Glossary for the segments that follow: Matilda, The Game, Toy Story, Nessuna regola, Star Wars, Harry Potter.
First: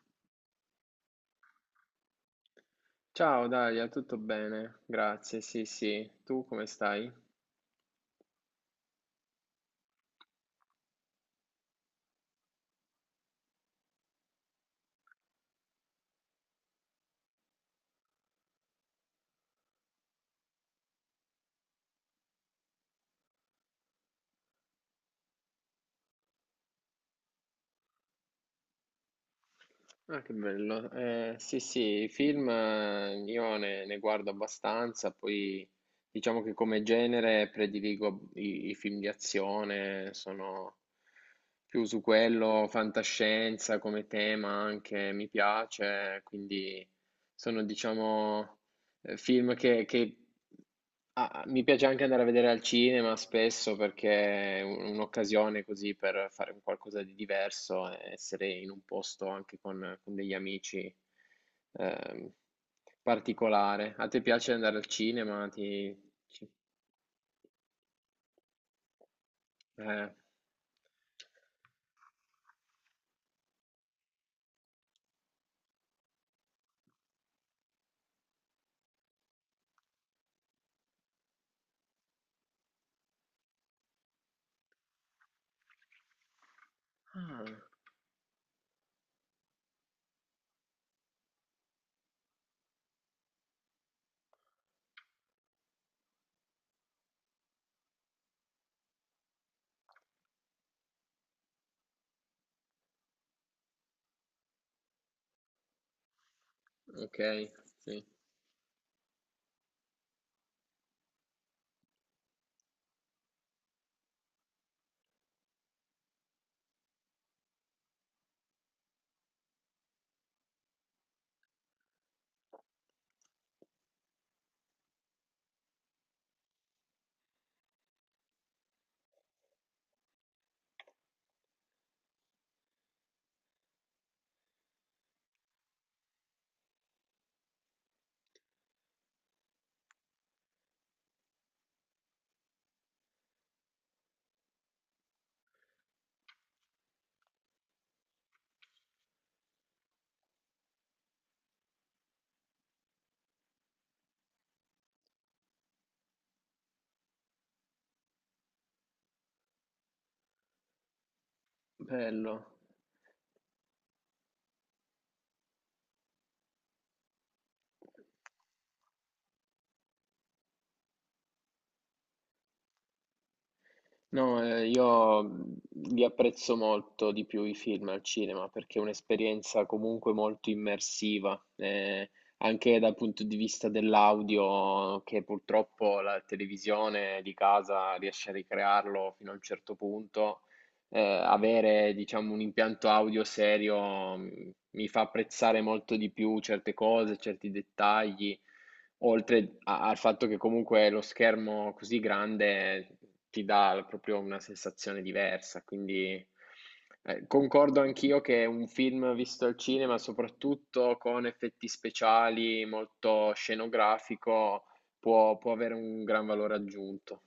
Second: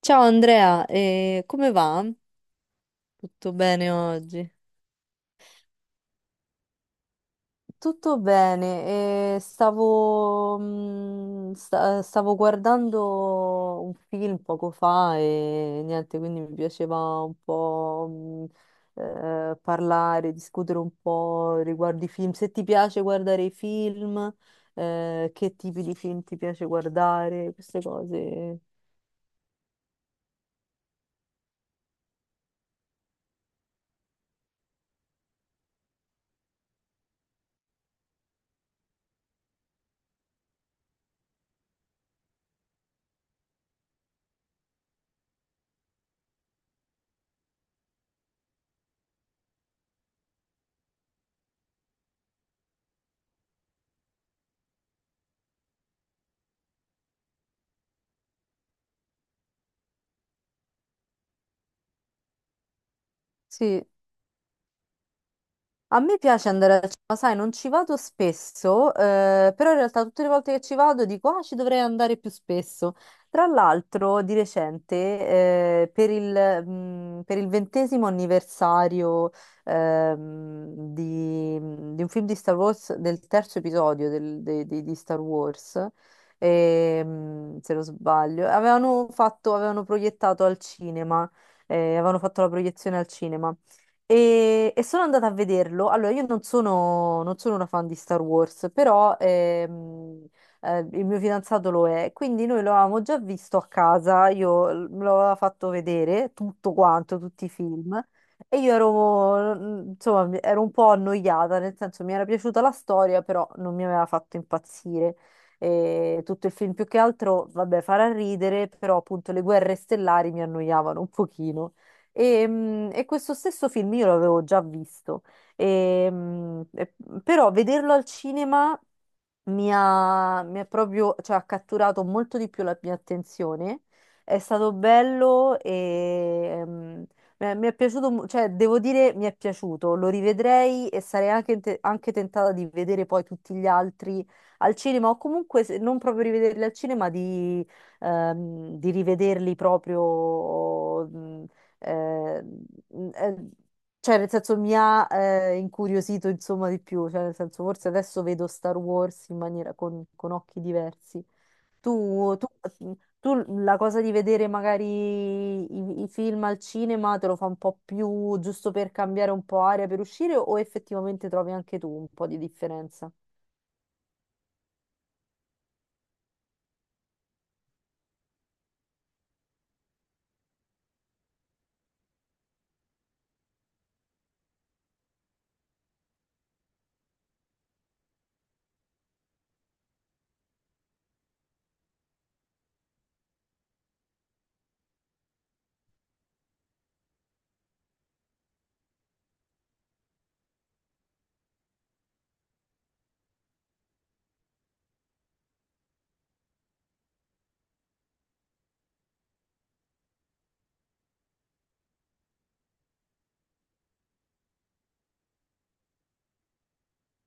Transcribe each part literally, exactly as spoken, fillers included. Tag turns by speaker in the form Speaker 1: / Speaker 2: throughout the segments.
Speaker 1: Ciao Andrea, eh, come va?
Speaker 2: Ciao
Speaker 1: Tutto
Speaker 2: Dalia,
Speaker 1: bene
Speaker 2: tutto
Speaker 1: oggi?
Speaker 2: bene? Grazie, sì sì. Tu come stai?
Speaker 1: Tutto bene, e stavo, mm, sta- stavo guardando un film poco fa e niente, quindi mi piaceva un po' mm, eh, parlare, discutere un po' riguardo i film. Se ti piace guardare i film, eh, che tipi di film ti piace guardare, queste cose.
Speaker 2: Ah, che bello. Eh, sì sì, i film eh, io ne, ne guardo abbastanza, poi diciamo che come genere prediligo i, i film di azione, sono più su quello, fantascienza come tema anche mi piace, quindi sono diciamo eh, film che, che Ah, mi piace anche andare a vedere al cinema spesso perché è un- un'occasione così per fare un qualcosa di diverso, e essere in un posto anche con, con degli amici ehm,
Speaker 1: Sì.
Speaker 2: particolare. A te piace andare al cinema? Ti...
Speaker 1: A me
Speaker 2: ci-
Speaker 1: piace andare al cinema, sai, non ci vado spesso, eh, però in realtà
Speaker 2: eh.
Speaker 1: tutte le volte che ci vado dico, ah, ci dovrei andare più spesso. Tra l'altro, di recente, eh, per il, mh, per il ventesimo anniversario, ehm, di, di un film di Star Wars, del terzo episodio del- de- de- di Star Wars,
Speaker 2: Ah,
Speaker 1: ehm, se non sbaglio, avevano fatto, avevano proiettato al cinema, eh, avevano fatto la proiezione al cinema. E, e sono andata a vederlo. Allora, io non sono, non sono una fan di Star Wars, però ehm, eh, il mio fidanzato lo è, quindi noi lo avevamo già visto a casa, io l- me l'aveva fatto vedere tutto quanto, tutti
Speaker 2: ok,
Speaker 1: i film,
Speaker 2: sì,
Speaker 1: e io ero, mm, insomma, mi- ero un po' annoiata, nel senso mi era piaciuta la storia, però non mi aveva fatto impazzire. E tutto il film più che altro, vabbè, farà ridere, però appunto le guerre stellari mi annoiavano un pochino. E, mm, e questo stesso film io l'avevo già visto, E, mm, e- però vederlo al cinema mi ha, mi ha proprio, cioè, ha catturato molto di più la mia attenzione. È stato bello e mm, mi è, mi è piaciuto, mo- cioè, devo dire, mi è piaciuto. Lo rivedrei e sarei anche, te- anche tentata di vedere poi tutti gli altri al cinema, o comunque se non proprio rivederli al cinema, di, ehm, di rivederli proprio. mm, eh, eh, cioè nel senso mi ha eh, incuriosito insomma di più, cioè nel senso forse adesso vedo Star Wars in maniera con, con occhi diversi.
Speaker 2: bello.
Speaker 1: Tu, tu- tu la cosa di vedere magari i, i film al cinema te lo fa un po' più giusto per cambiare un po' aria per uscire o effettivamente trovi anche tu un po' di differenza?
Speaker 2: No, eh, io mh, li apprezzo molto di più i film al cinema perché è un'esperienza comunque molto immersiva, eh, anche dal punto di vista dell'audio, che purtroppo la televisione di casa riesce a ricrearlo fino a un certo punto, eh, avere, diciamo, un impianto audio serio mh, mi fa apprezzare molto di più certe cose, certi dettagli, oltre a- al fatto che comunque lo schermo così grande ti dà proprio una sensazione diversa. Quindi eh, concordo anch'io che un film visto al cinema, soprattutto con effetti speciali, molto scenografico, può può avere un gran valore aggiunto.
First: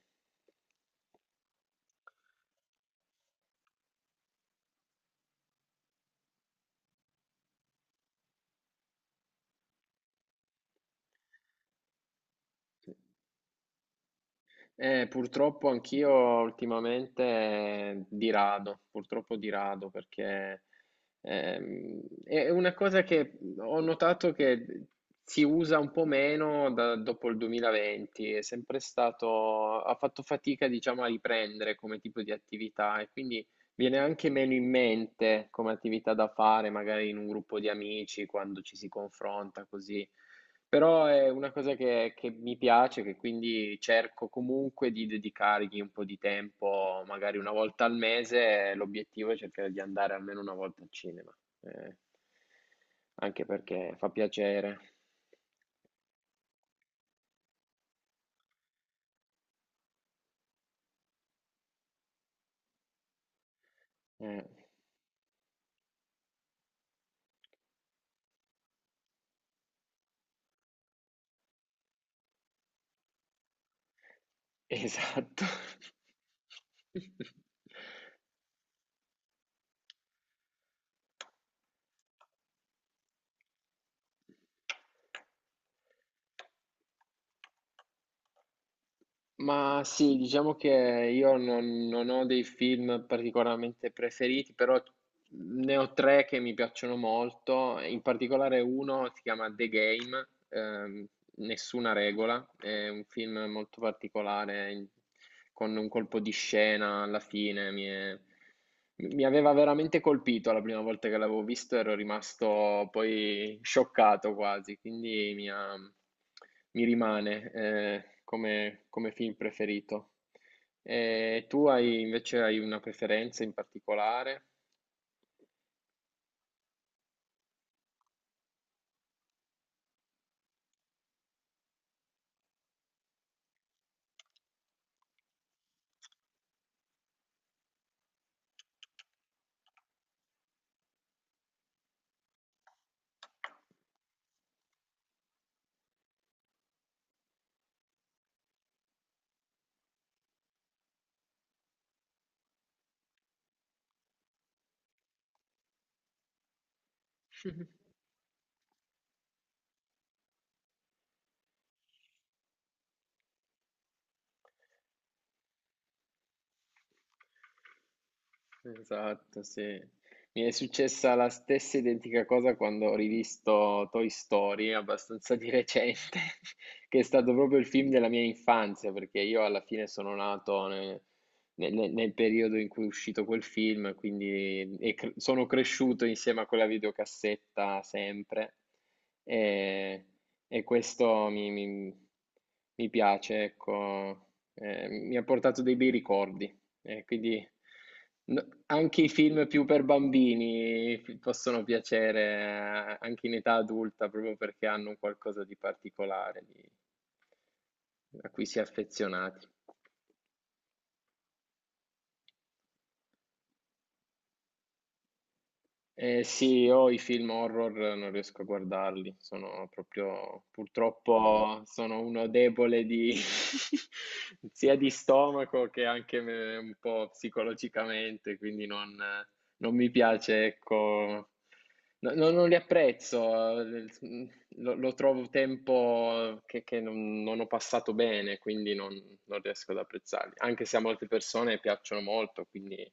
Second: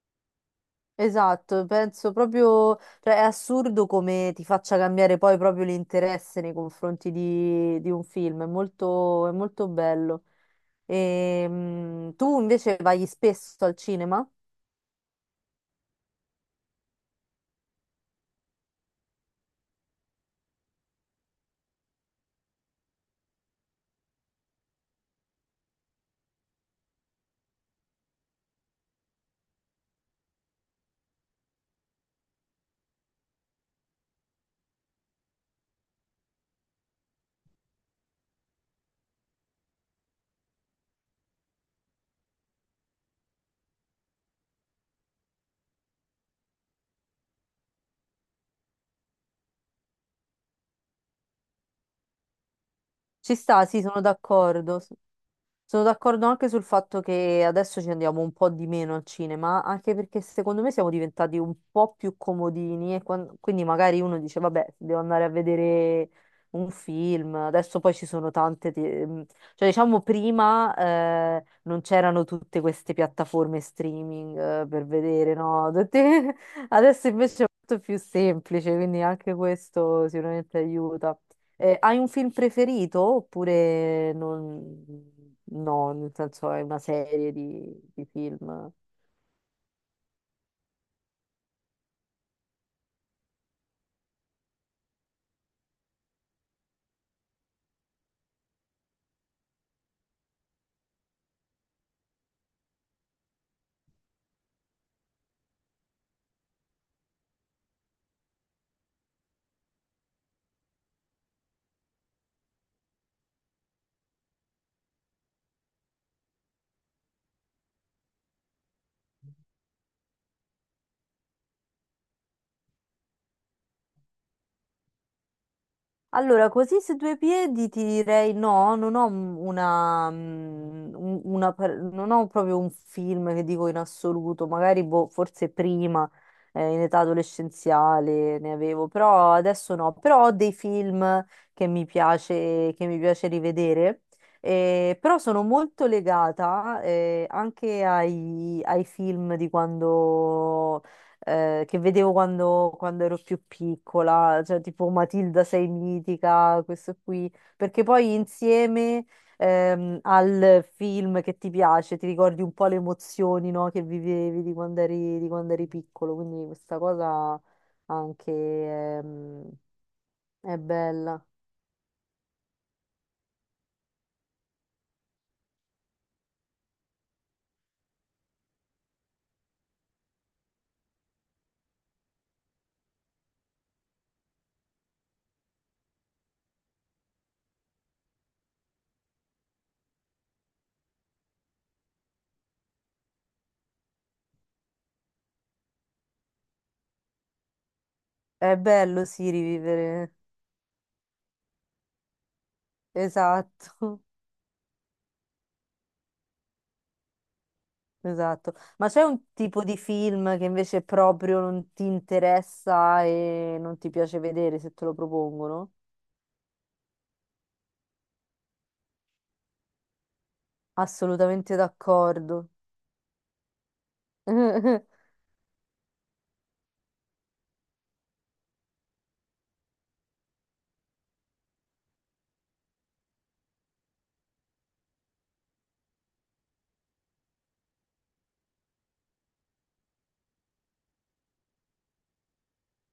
Speaker 1: Esatto, penso proprio, cioè è assurdo come ti faccia cambiare poi proprio l'interesse nei confronti di, di un film, è molto, è molto bello. E tu invece vai spesso al cinema?
Speaker 2: Eh, purtroppo anch'io ultimamente eh, di rado, purtroppo di rado, perché ehm, è una cosa che ho notato che si usa un po' meno da- dopo il duemilaventi, è sempre stato, ha fatto fatica, diciamo, a riprendere come tipo di attività e quindi viene anche meno in mente come attività da fare, magari in un gruppo di amici, quando ci si confronta così. Però è una cosa che, che mi piace, che quindi cerco comunque di dedicargli un po' di tempo, magari una volta al mese, l'obiettivo è cercare di andare almeno una volta al cinema, eh,
Speaker 1: Ci
Speaker 2: anche
Speaker 1: sta, sì,
Speaker 2: perché
Speaker 1: sono
Speaker 2: fa piacere.
Speaker 1: d'accordo. S- Sono d'accordo anche sul fatto che adesso ci andiamo un po' di meno al cinema, anche perché secondo me siamo diventati un po' più comodini e quan- quindi magari uno dice,
Speaker 2: Eh,
Speaker 1: vabbè, devo andare a vedere un film, adesso poi ci sono tante, te- mh, cioè diciamo prima eh, non c'erano tutte queste piattaforme streaming eh, per vedere,
Speaker 2: esatto.
Speaker 1: no? Tutte- Adesso invece è molto più semplice, quindi anche questo sicuramente aiuta. Eh, hai un film preferito oppure non... no, nel senso è una serie di, di film?
Speaker 2: Ma sì, diciamo che io non, non ho dei film particolarmente preferiti, però ne ho tre che mi piacciono molto, in particolare uno si chiama The Game, ehm, Nessuna regola, è un film molto particolare, in- con un colpo di scena alla fine, mi è- mi aveva veramente colpito la prima volta che l'avevo visto, ero rimasto poi scioccato quasi, quindi mi ha... Mi rimane, ehm, come come film preferito. E tu hai invece hai una preferenza in particolare?
Speaker 1: Allora, così su due piedi ti direi no, non ho m- una, mm, un- una par- non ho proprio un film che dico in assoluto, magari boh, forse prima, eh, in età adolescenziale ne avevo, però adesso no, però ho dei film che mi piace, che mi piace rivedere, eh, però sono molto legata, eh, anche ai, ai film di quando eh, che vedevo quando, quando ero più piccola, cioè tipo Matilda sei mitica, questo qui, perché poi insieme ehm, al film che ti piace ti ricordi un po' le emozioni, no, che vivevi di quando eri, di quando eri piccolo, quindi questa cosa anche
Speaker 2: Esatto,
Speaker 1: ehm,
Speaker 2: sì. Mi è
Speaker 1: è
Speaker 2: successa
Speaker 1: bella.
Speaker 2: la stessa identica cosa quando ho rivisto Toy Story, abbastanza di recente, che è stato proprio il film della mia infanzia, perché io alla fine sono nato ne- nel, nel- nel periodo in cui è uscito quel film, quindi e cre- sono cresciuto insieme a quella videocassetta sempre, e, e questo mi, mi- mi piace, ecco. Eh, mi ha portato dei bei ricordi. Eh, quindi no-
Speaker 1: È
Speaker 2: anche
Speaker 1: bello,
Speaker 2: i
Speaker 1: sì,
Speaker 2: film più per
Speaker 1: rivivere.
Speaker 2: bambini fi- possono piacere eh, anche in età
Speaker 1: Esatto.
Speaker 2: adulta, proprio perché hanno un qualcosa di particolare, di- a cui
Speaker 1: Esatto,
Speaker 2: si è
Speaker 1: ma c'è un
Speaker 2: affezionati.
Speaker 1: tipo di film che invece proprio non ti interessa e non ti piace vedere se te lo propongono?
Speaker 2: Eh sì, io i film horror non riesco a guardarli, sono proprio,
Speaker 1: Assolutamente
Speaker 2: purtroppo sono uno
Speaker 1: d'accordo.
Speaker 2: debole di, sia di stomaco che anche me- un po' psicologicamente, quindi non, non mi piace, ecco, no- no- non li apprezzo, eh, lo, lo trovo tempo che, che non, non ho passato bene, quindi non, non riesco ad apprezzarli, anche se a molte persone piacciono molto, quindi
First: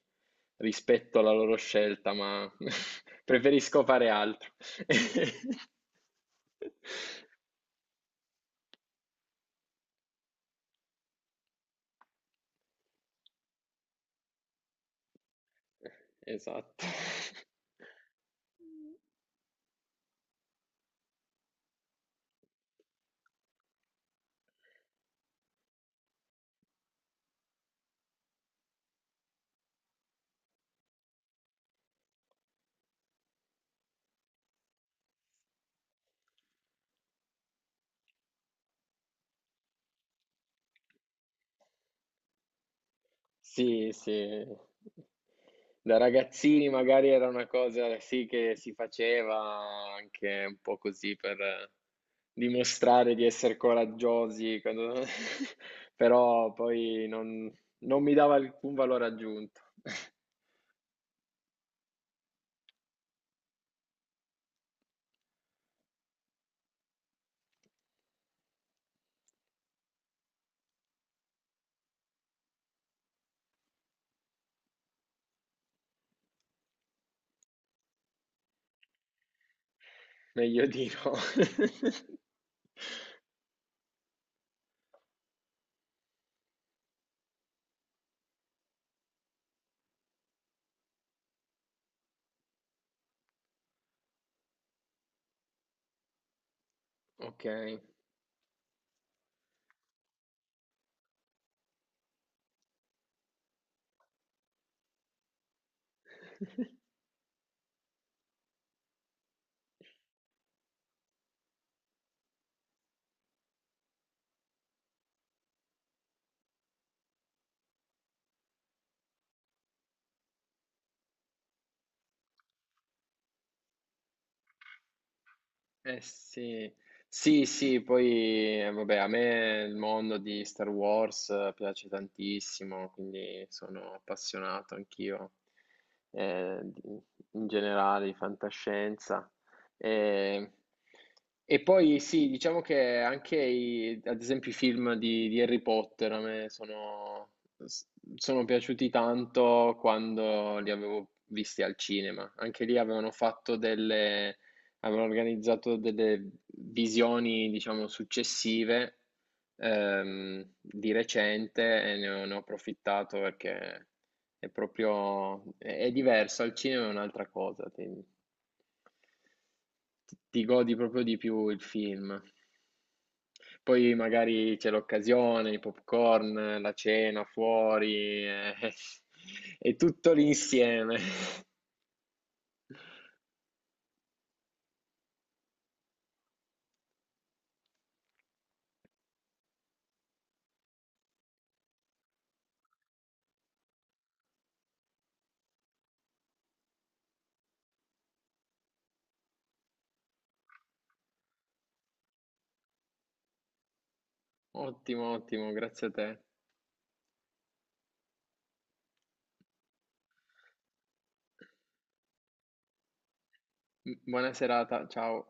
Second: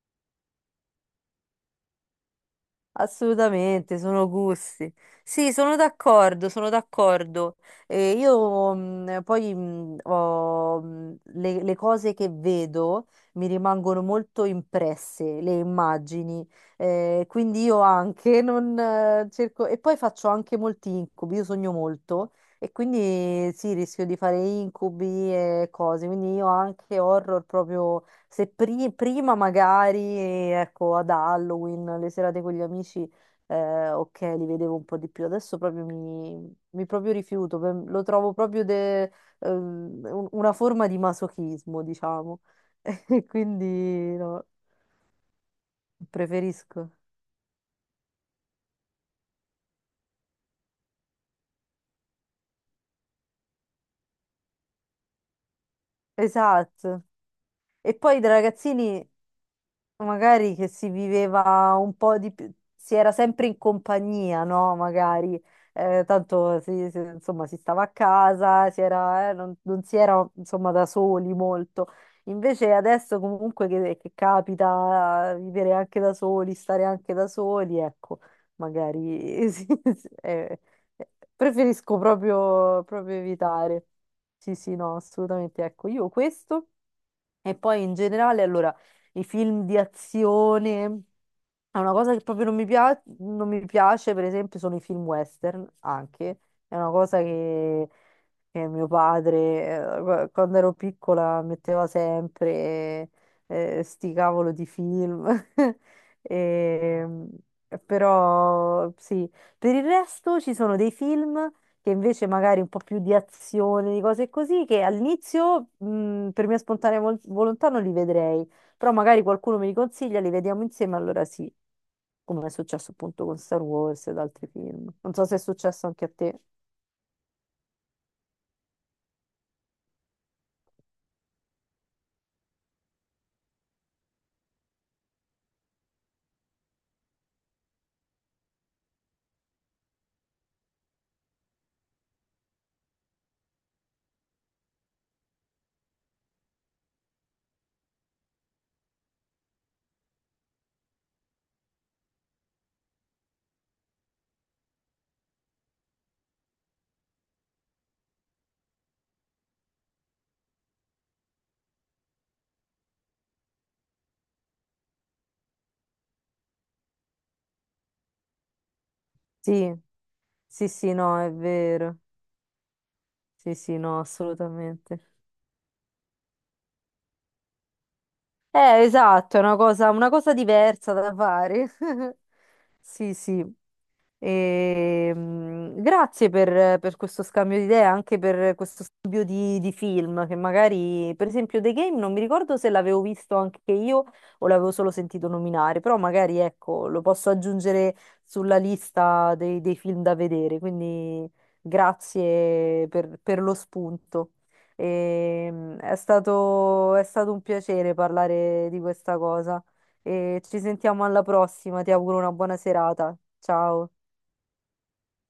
Speaker 2: rispetto alla loro scelta, ma preferisco
Speaker 1: Assolutamente,
Speaker 2: fare
Speaker 1: sono
Speaker 2: altro.
Speaker 1: gusti. Sì, sono d'accordo, sono d'accordo. E io mh, poi mh, ho, mh, le, le cose che vedo mi rimangono molto impresse, le immagini.
Speaker 2: Esatto.
Speaker 1: Eh, quindi io anche non eh, cerco... E poi faccio anche molti incubi, io sogno molto e quindi sì, rischio di fare incubi e cose. Quindi io anche horror proprio se pri- prima magari, ecco, ad Halloween, le serate con gli amici, eh, ok, li vedevo un po' di più. Adesso proprio mi, mi proprio rifiuto, per- lo trovo proprio de- ehm, un- una forma di masochismo, diciamo. E
Speaker 2: Sì, sì.
Speaker 1: quindi no,
Speaker 2: Da ragazzini
Speaker 1: preferisco.
Speaker 2: magari era una cosa sì che si faceva anche un po' così per dimostrare di essere coraggiosi, quando- però
Speaker 1: Esatto.
Speaker 2: poi non,
Speaker 1: E
Speaker 2: non mi
Speaker 1: poi da
Speaker 2: dava alcun valore
Speaker 1: ragazzini
Speaker 2: aggiunto.
Speaker 1: magari che si viveva un po' di più, si era sempre in compagnia, no? Magari, eh, tanto si, si- insomma, si stava a casa, si era, eh, non, non si era, insomma, da soli molto. Invece adesso comunque che, che capita eh, vivere anche da soli, stare anche da soli, ecco, magari sì, sì, eh,
Speaker 2: Meglio di
Speaker 1: eh,
Speaker 2: no.
Speaker 1: preferisco proprio, proprio evitare. Sì, sì, no, assolutamente. Ecco, io questo. E poi in generale, allora, i film di azione. È una cosa che proprio non mi piace, non mi piace, per esempio, sono i film western anche. È una cosa
Speaker 2: Okay.
Speaker 1: che, che mio padre, eh, qu- quando ero piccola, metteva sempre eh, sti cavolo di film. E, però sì, per il resto ci sono dei film che invece magari un po' più di azione, di cose così, che all'inizio mh, per mia spontanea vol- volontà non li vedrei però magari qualcuno me li consiglia, li vediamo insieme, allora sì, come è successo appunto con Star Wars ed altri film. Non so se è successo
Speaker 2: Eh
Speaker 1: anche a te.
Speaker 2: sì, sì, sì, poi eh, vabbè, a me il mondo di Star Wars eh, piace tantissimo, quindi sono appassionato anch'io eh, di- in generale di fantascienza. E, e poi sì, diciamo che anche i- ad esempio i film di, di Harry Potter a me sono, s- sono piaciuti tanto quando li avevo visti al cinema. Anche lì avevano fatto delle avevano organizzato delle visioni, diciamo, successive ehm, di recente e ne ho, ne ho approfittato perché è proprio, è, è diverso, al cinema è un'altra cosa, ti,
Speaker 1: Sì,
Speaker 2: ti- ti
Speaker 1: sì,
Speaker 2: godi
Speaker 1: sì,
Speaker 2: proprio di
Speaker 1: no, è
Speaker 2: più il
Speaker 1: vero.
Speaker 2: film.
Speaker 1: Sì, sì,
Speaker 2: Poi
Speaker 1: no,
Speaker 2: magari c'è
Speaker 1: assolutamente.
Speaker 2: l'occasione, i popcorn, la cena fuori, eh,
Speaker 1: Eh, esatto, è una
Speaker 2: è
Speaker 1: cosa, una
Speaker 2: tutto
Speaker 1: cosa diversa
Speaker 2: l'insieme.
Speaker 1: da fare. Sì, sì. E, mm, grazie per, per questo scambio di idee, anche per questo scambio di, di film, che magari, per esempio, The Game non mi ricordo se l'avevo visto anche io o l'avevo solo sentito nominare, però magari ecco, lo posso aggiungere sulla lista dei, dei film da vedere, quindi grazie per, per lo spunto.
Speaker 2: Ottimo,
Speaker 1: E,
Speaker 2: ottimo,
Speaker 1: mm,
Speaker 2: grazie a
Speaker 1: è
Speaker 2: te.
Speaker 1: stato, è stato un piacere parlare di questa cosa e ci sentiamo alla prossima, ti auguro una buona serata. Ciao.
Speaker 2: Buona serata, ciao.